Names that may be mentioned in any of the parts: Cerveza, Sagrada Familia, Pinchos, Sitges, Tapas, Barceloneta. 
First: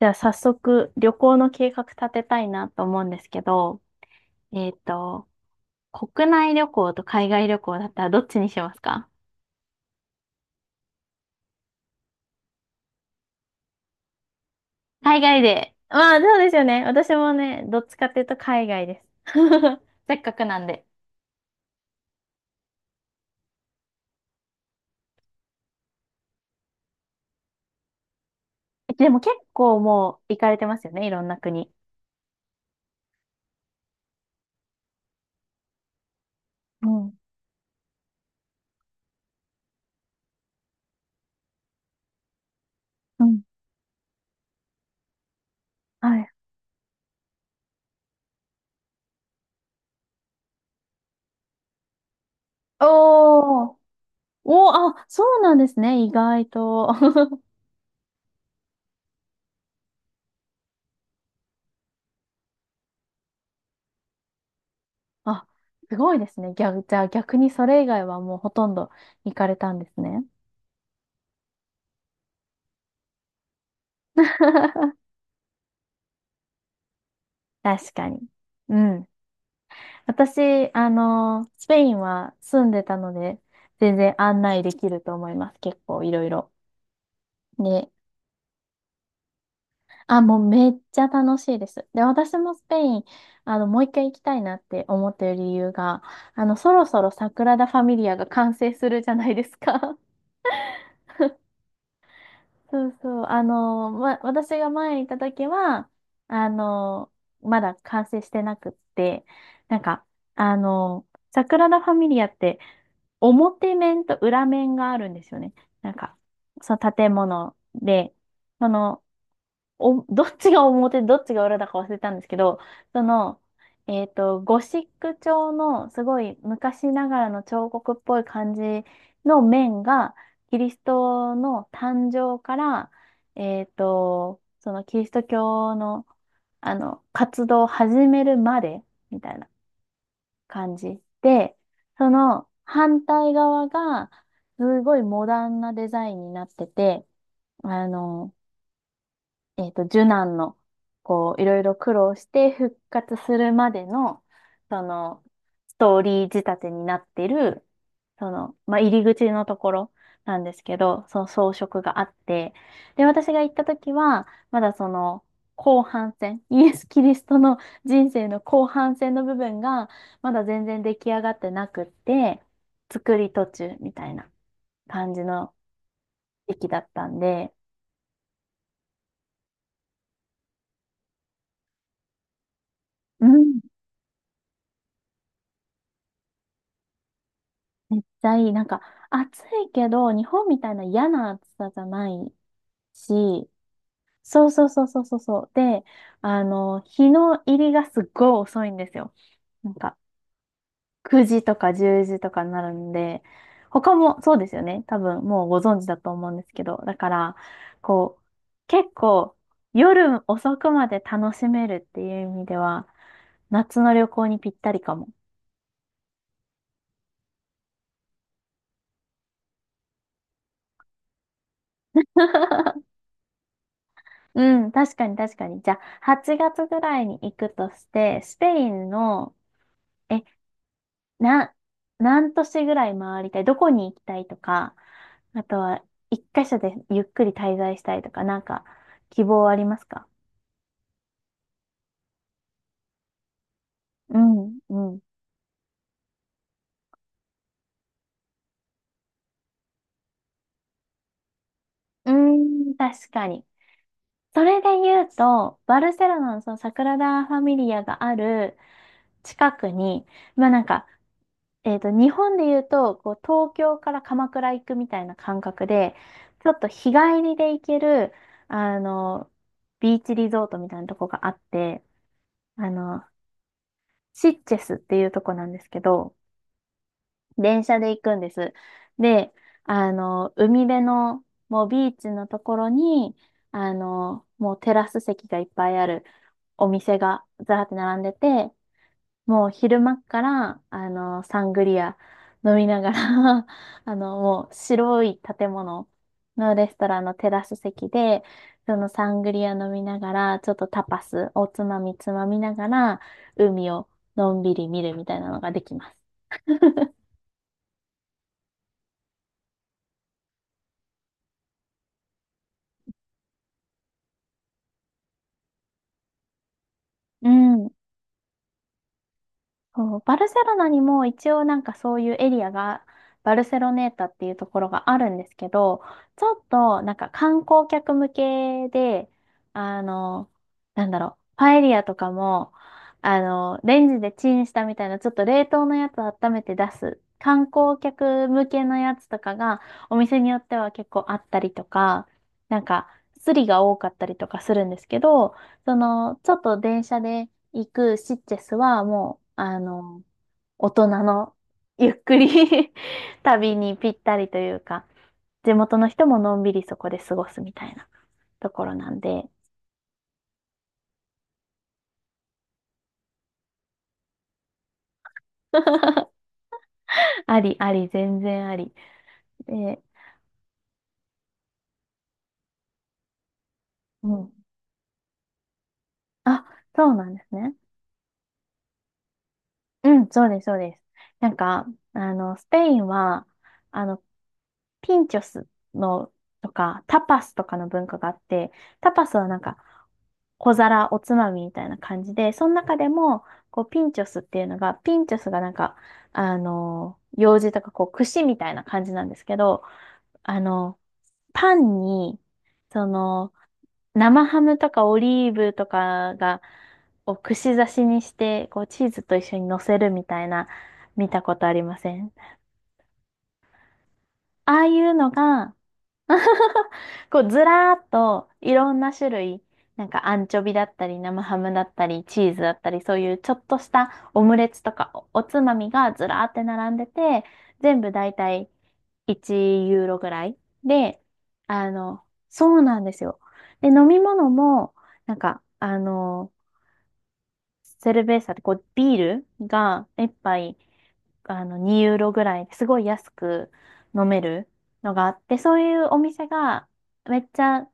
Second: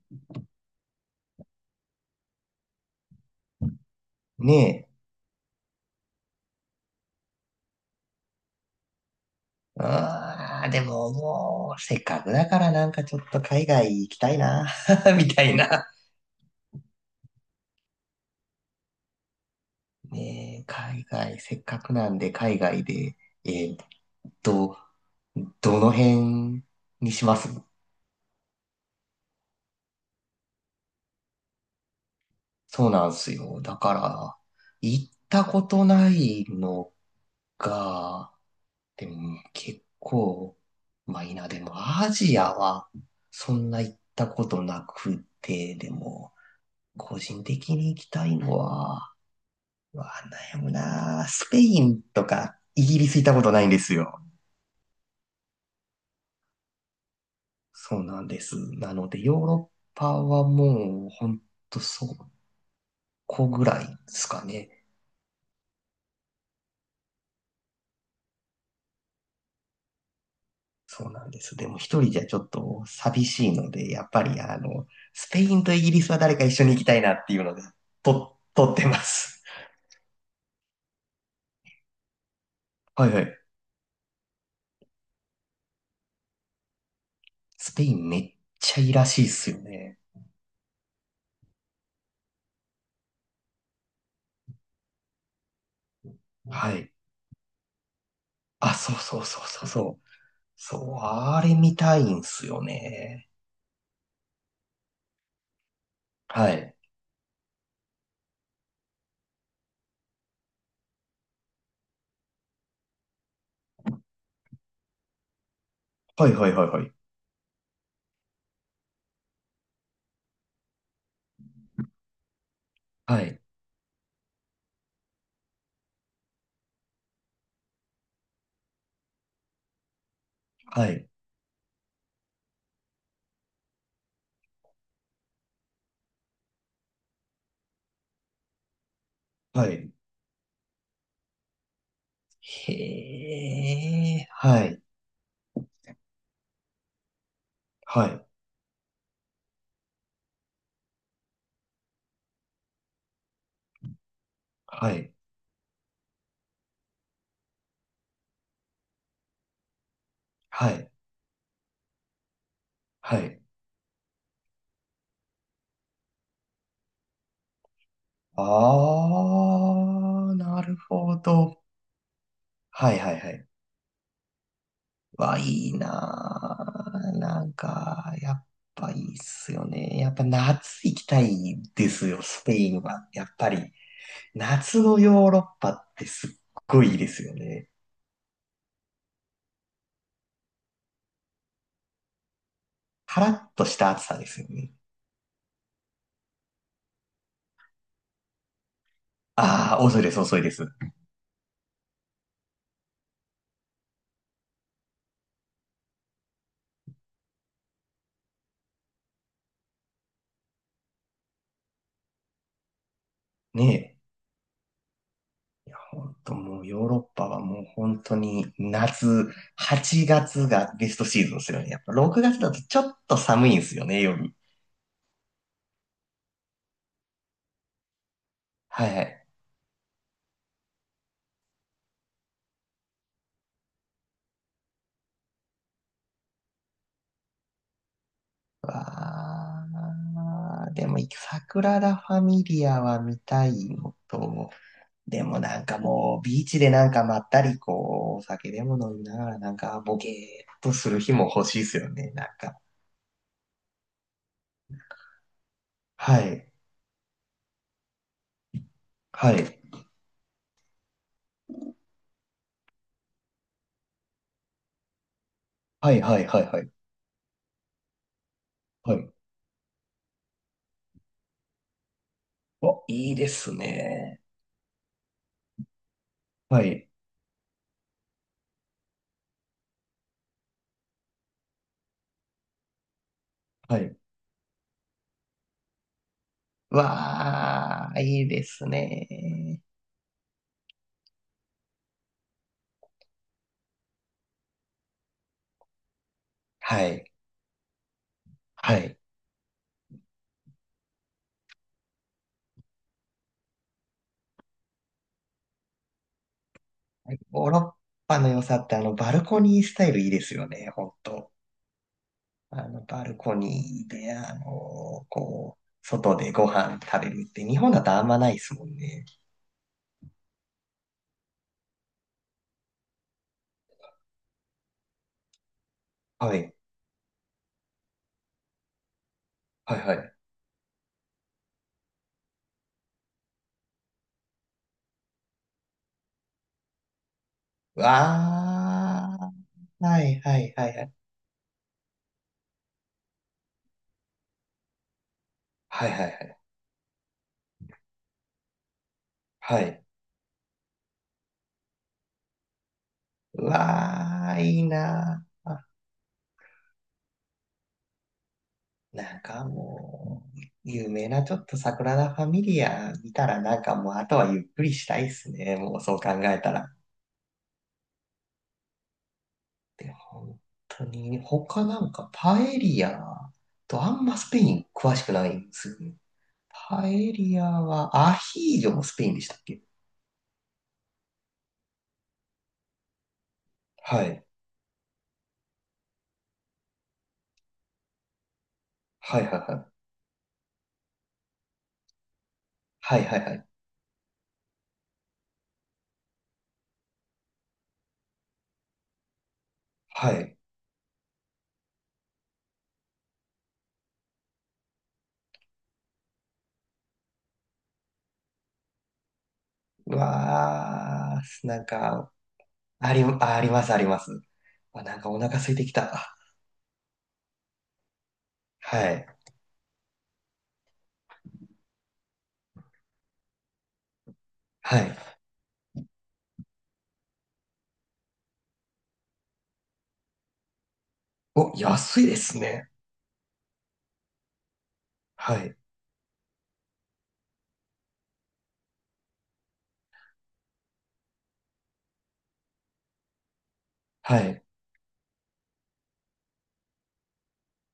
じゃあ早速旅行の計画立てたいなと思うんですけど、ねえっと、国内旅行と海外旅行だったらどっちにしますか？え。ああ、でももう、せっかくだからなんかちょっと海外行きたいな、海み外たいで。な。まあそうですよね。私もね、どっちかっていうと海外です。せっかくなねえ、んで。海外、せっかくなんで海外で、えーっと、どの辺にします？でも結構もう行かれてますよね、いろんな国。そうなんすよ。だから、行ったことないうのん。が、でも結構、まあいいな、でもアジアはうん。そんな行ったことなくて、ではい。も、個人的に行きたいのは、うわ、悩むなぁ、スペインとかイギリス行ったことないんおー。ですよ。おー、あ、そうなんですね、意外と。そうなんです。なので、ヨーロッパはもう、ほんとそこぐらいですかね。あ、すごいですね。じゃあ逆にそれ以外はもうほとんど行かれたんですね。そうなんです。でも一人じゃちょっと寂しいので、やっぱりあの、スペインとイギリスは誰か一緒に行きたいなっていうので、確かに。と、撮うってまん。す。私、スペインは住んでたはのいはで、い。全然案内できると思います。結構いろいろ。スペね、インめっちゃいいらしいっすよね。あ、もうめっちゃ楽しいです。で、私もスペイン、もう一回行きたいなって思ってる理由が、はそろい。そろサグラダ・ファミリアが完成あ、すそうるじゃそうないそでうすそうか。そう。そう、あれ見たいんすよ そうそう。ね。ま、私が前に行った時は、あはい。の、まだ完成してなくって、なんか、あの、サグラダ・ファミリアって、表面と裏面があるんですよね。なんか、はいはいはいそのはい。建物で、その、どっちが表、どっちが裏だか忘れたんですけど、そはの、い、ゴシック調のすごい昔ながらの彫刻っぽい感じの面が、キリスはい、トの誕生から、そのキリスト教の、活動を始めるまで、みたいな。はい。感じ。で、その反対へ側が、え、はすい、ごいモダンなデザインになってて、あはい、の、受難の、こう、いろいろ苦労して復活するまでの、そはい、の、ストーリー仕立てになってる、その、まあ、入り口のところなんですはけい、ど、その装飾があって、で、は私い。が行った時は、まだその、後半戦、イエス・キリストの人生のあ後半戦の部分が、まー、だな全る然出来ほ上がってど。なくって、はい、は作い、はり途い。中みたいな感じわ、のいい時期だったなー。んなんで、か、やっぱいいっすよね。やっぱ夏行きたいですよ、スペインは。やうっぱん。り、夏のヨーロッパってすっごいいいですよね。めっちゃいい。なんか、暑いけど、日本みたいな嫌な暑さじゃないカし、ラッとした暑さですよそうそうね。そうそうそうそう。で、日の入りがすっごい遅いんですよ。なんあー、か、遅いです、遅いです。9時とか10時とかになるんで、他もそうですよね。多分、もうご存知だと思うんですけど。だから、こう、結構、夜遅くまで楽しめるっていう意味では、ね夏え。の旅行にぴったりかも。本当もうヨーロッパはもう本当に夏、8月がベストシーズンですよね。やっぱ6月だとちょ っと寒いんですよね、夜。うん、確かに確かに。じゃあ、8月ぐらいに行くとして、スペイはンいはい。の、え、な、何都市ぐらい回りたい、どこに行きたいとか、あとは、一箇所でゆっくり滞在したいとか、なんか、希望ありますか？わー、でも、桜田ファミリアは見たいのうと、ん、うん。でもなんかもう、ビーチでなんかまったり、こう、お酒でも飲みながら、なんかボケーっとする日も欲しいですよね、うなんか。ーん、確かに。それで言うと、バルセはロナのい。そのサグラダ・ファミリアがあるは近い。くに、まあなんか、日本で言うと、こう、東京から鎌倉行くみたいな感覚はで、いはいはいちょっはとい。日帰りで行ける、あはい。の、ビーチリゾートみたいなとこがあって、あ、あの、いいですね。シッチェスっていうとこなんですけど、はい。電車で行くんです。で、海辺の、もうビーチのところに、はい。もうテラス席がいっぱいあるお店がざーってわ並あ、んでいいでて、すもうね。昼間っから、サングリア飲みながら もう白い建物のレストはランい。のテラス席で、そはのい。サングリア飲みながら、ちょっとタパス、おつまみつまみながら、海をのんびり見るみたいなのができます。ヨーロッパの良さってあのバルコニースタイルいいですよね、本当。あのバルコニーで、あの、こう、外でご飯食べるうって日ん。本だとあんまないですもんね。そう、バルセロナにも一応なんかそういうエリアが、バルセロネータっていうところがあるんですけど、ちょはっい。となんか観光客向けで、はいあはい。うの、なんだろう、パエリアとかも、レンジでチンしたみたいな、ちょっと冷凍のやつを温めて出す、観光客向けのやわつとあ、かが、おは店いによはっいてははいは結い。構あったりとか、なんか、スリが多かったりとかするんですけど、そはいはいはの、ちょい。っと電車で、行くシッチェスはもう、はい。大人のゆっくり う旅にぴったりわとあ、いいういか、な地あ。元の人ものんびりそこで過ごすみたいなところなんなんで、かもう、有名なちょっと桜田ファミリア見たらなんかもうあとはゆっくりしたいっすね。もうそう考 えたら。ありあり、全然あり。で、で、本当に他なんかパエリアとあんうまスん。ペイン詳しくないんですよね。あ、パそエうなんですリアね。はアヒージョもスペインでしたっけ？うん、そうです、そうです。なんか、スペインは、あの、はい。ピンチョスの、とか、タパスとかの文化があって、タパスはいははなんいか、はい。小皿、おつまみみたいな感じで、その中ではいはいも、はい。こう、ピンチョスっていうのが、ピンチョスがなんか、用事とか、こう、串みたいな感じなんですけど、はい。あの、パンに、その、生ハムとかオリーブとかが、を串刺しにして、こうチーズと一緒に乗せるうみたいな、見たわことー、あなりんませか、ん？あり、ありますあります。ああいあ、うなんかのお腹空が、いてきた。こうずらーっといろんはない。種類、なんかアンチョビだったり生ハムだったりチーズだったりそういうちょっとしたオムレツとはかい。おつまみがずらーって並んでて、全部だいたい1ユーロぐらいで、お、あ安の、いですそうね。なんですよ。で、飲み物も、なんはか、い。セルベーサってこうビールが一杯2ユーロぐらいですごい安く飲はめい。るのがあって、そういうお店がめっちゃ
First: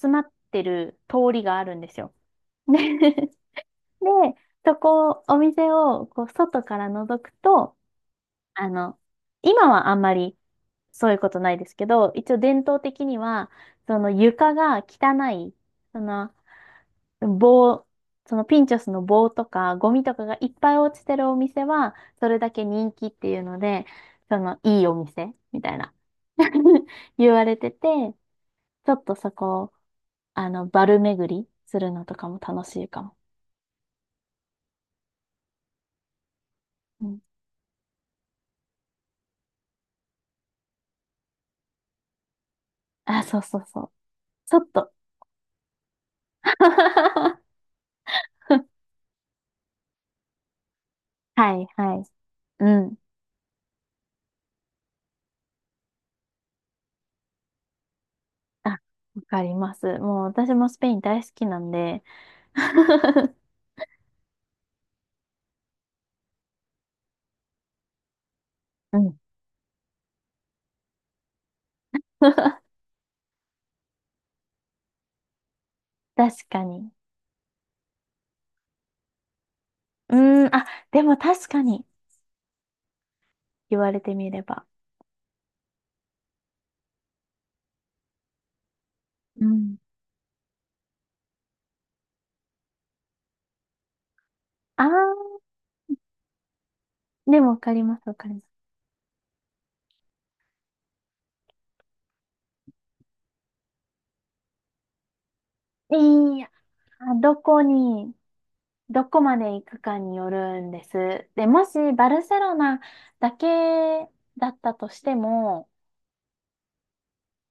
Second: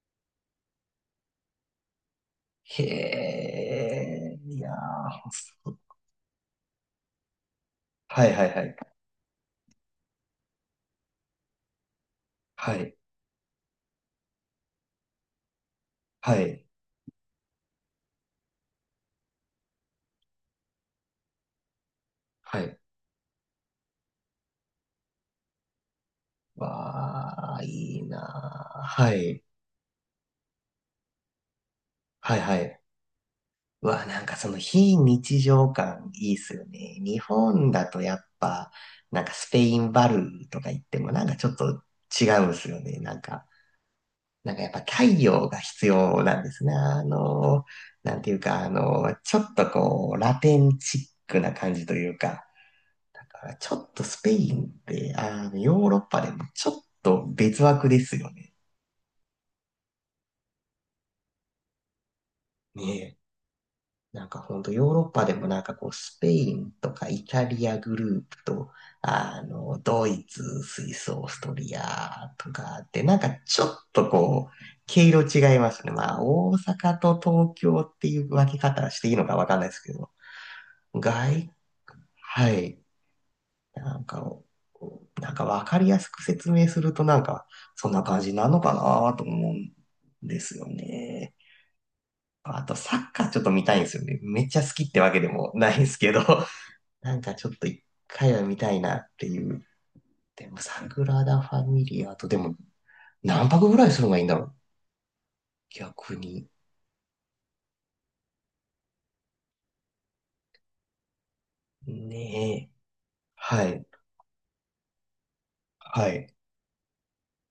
集まってる通りがあるんですよ。へで、で、え、いやそー、こ、お店をこう外から覗くと、はいはいはあい。の、今はあんまりそういうことないですけど、一応伝は統い。的には、その床が汚い、そのはい。棒、そのピンチョスの棒とかゴミとかがいっぱい落ちてるお店は、それだはけい。人気っていうので、そのいいお店みたいな 言われわあ、ていいて、なちょー。っはとそい。こ、バル巡りするのとかはもいは楽しい。いかも。わあ、なんかその非日常感いいっすよね。う日ん。本だとやっぱ、なんかスペインバルーとか言ってもなんかちょっと違うんすよね。なんあ、そうか、そうそう。なちんょかっやっぱと。太陽が必要なんですね。あ のー、なんていうか、あのー、ちょっとこう、ラテンチックなはい感じとはい。いうか、うん。だからちょっとスペインって、あの、ヨーロッパでもちょっと別枠ですよね。あ、わかります。もう私もスペイン大好きなんで。ねえ。なんかほんとヨーロッパでもなんかこうスペインとかイタリアグループと、うん。あの、ドイツ、スイス、オーストリアと かってなんかちょっとこう、毛色違いますね。まあ確大かに。阪と東京っていう分け方していいのかわかんないですけど。うーん、あ、でも確外、かに。はい。言わなれんてみか、れば。なんかわかりやすく説明するとなんか、そんな感じなのかなとう思うんん。ですよね。あと、サッカーちょっと見たいんですよね。めっちゃ好あきってわけあ、でもないんですけど、なんかでちもょっわとかり一ます、わかり回まはす。見たいなっていう。でも、サグラダ・ファミリアと、でも、何泊ぐらいするのがいいんだろう、逆いに。やー、どこに、どこまで行くかによるんです。で、もしバルセロねえ。ナだけはい。だったとしても、はい。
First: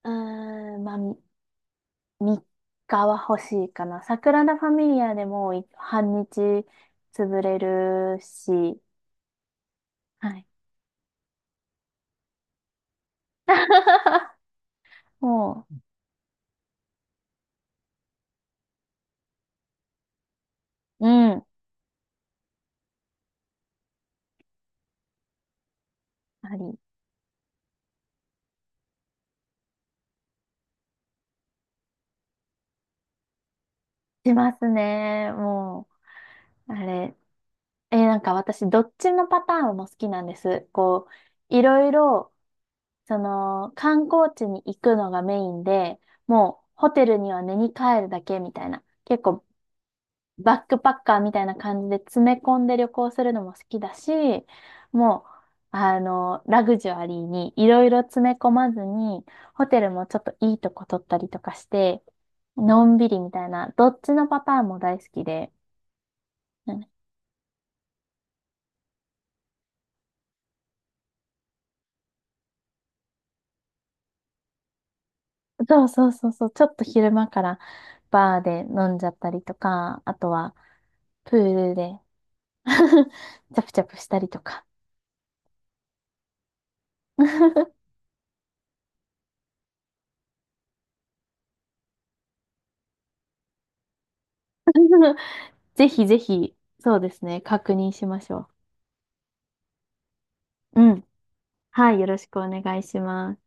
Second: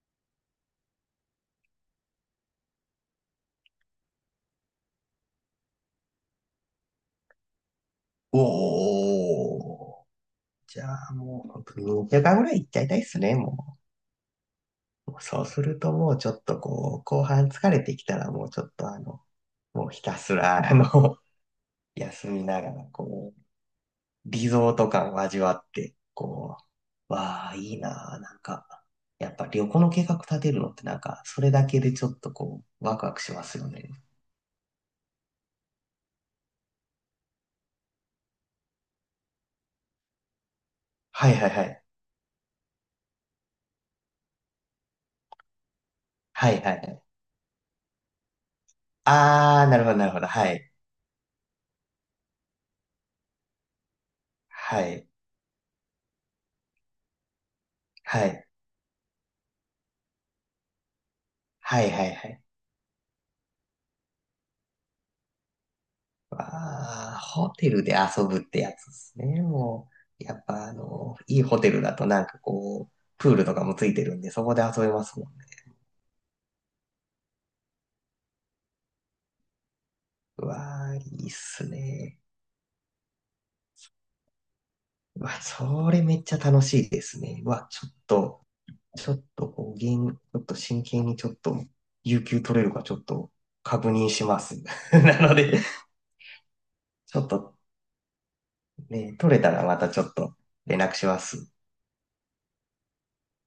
うーん、まあ、3日は欲しいかな。サグラダ・ファミリアでも半日潰れるし、おー。はい。じゃあもう、本当に2週間ぐらい行っちゃいたいっすね、もう。そうすもるともうちょっとこう、後半疲れてきたらもうちょっとあの、もうひたすらあう、の、うん、休みながらこう、リゾート感を味わって、あこりう、わあ、いいなあ、なんか、やっぱ旅行の計画立てるのってなんか、それだけでちょっとこう、ワクワクしますよね。しますね。もう、あれ、なんか私、どっちのパターンも好きなんです。こはいはいう、いはい。ろいろ、その、観光地に行くのがメインで、はいもう、はいはホい。テルには寝に帰るだけみたいな、結構、あー、なるほどなるほど。はバッい。クパッカーみたいな感じで詰め込んで旅行するのも好きだし、はい。もう、ラグジュアリーにいろいろは詰めい。込まずに、ホテルもちょっといいとこ取ったりとかしはいて、はいはい。のんびりみたいな、どっちのパターンも大好きで、うん。ああ、ホテルで遊ぶってやつですね。もう、やっぱあの、いいホテルだとなんかこう、プールとかもついてるんで、そこで遊べますもんね。そうそうそうそう、ちょっと昼間からバーで飲んじゃったりとか、あとうはわあ、いいっプーすルで ね。チャプチャプしたりとか。うわ、それめっちゃ楽しいですね。うわ、ちょ っと、ちょっとこう、ゲーム、ちょっと真剣にちょっと、有給取れるかちょっと確認します。なので、ぜひぜひ、そうでちょすっね、と確認しましょね、取れたらまたちょっと連う。う絡ん。します。はい、よろしくお願いします。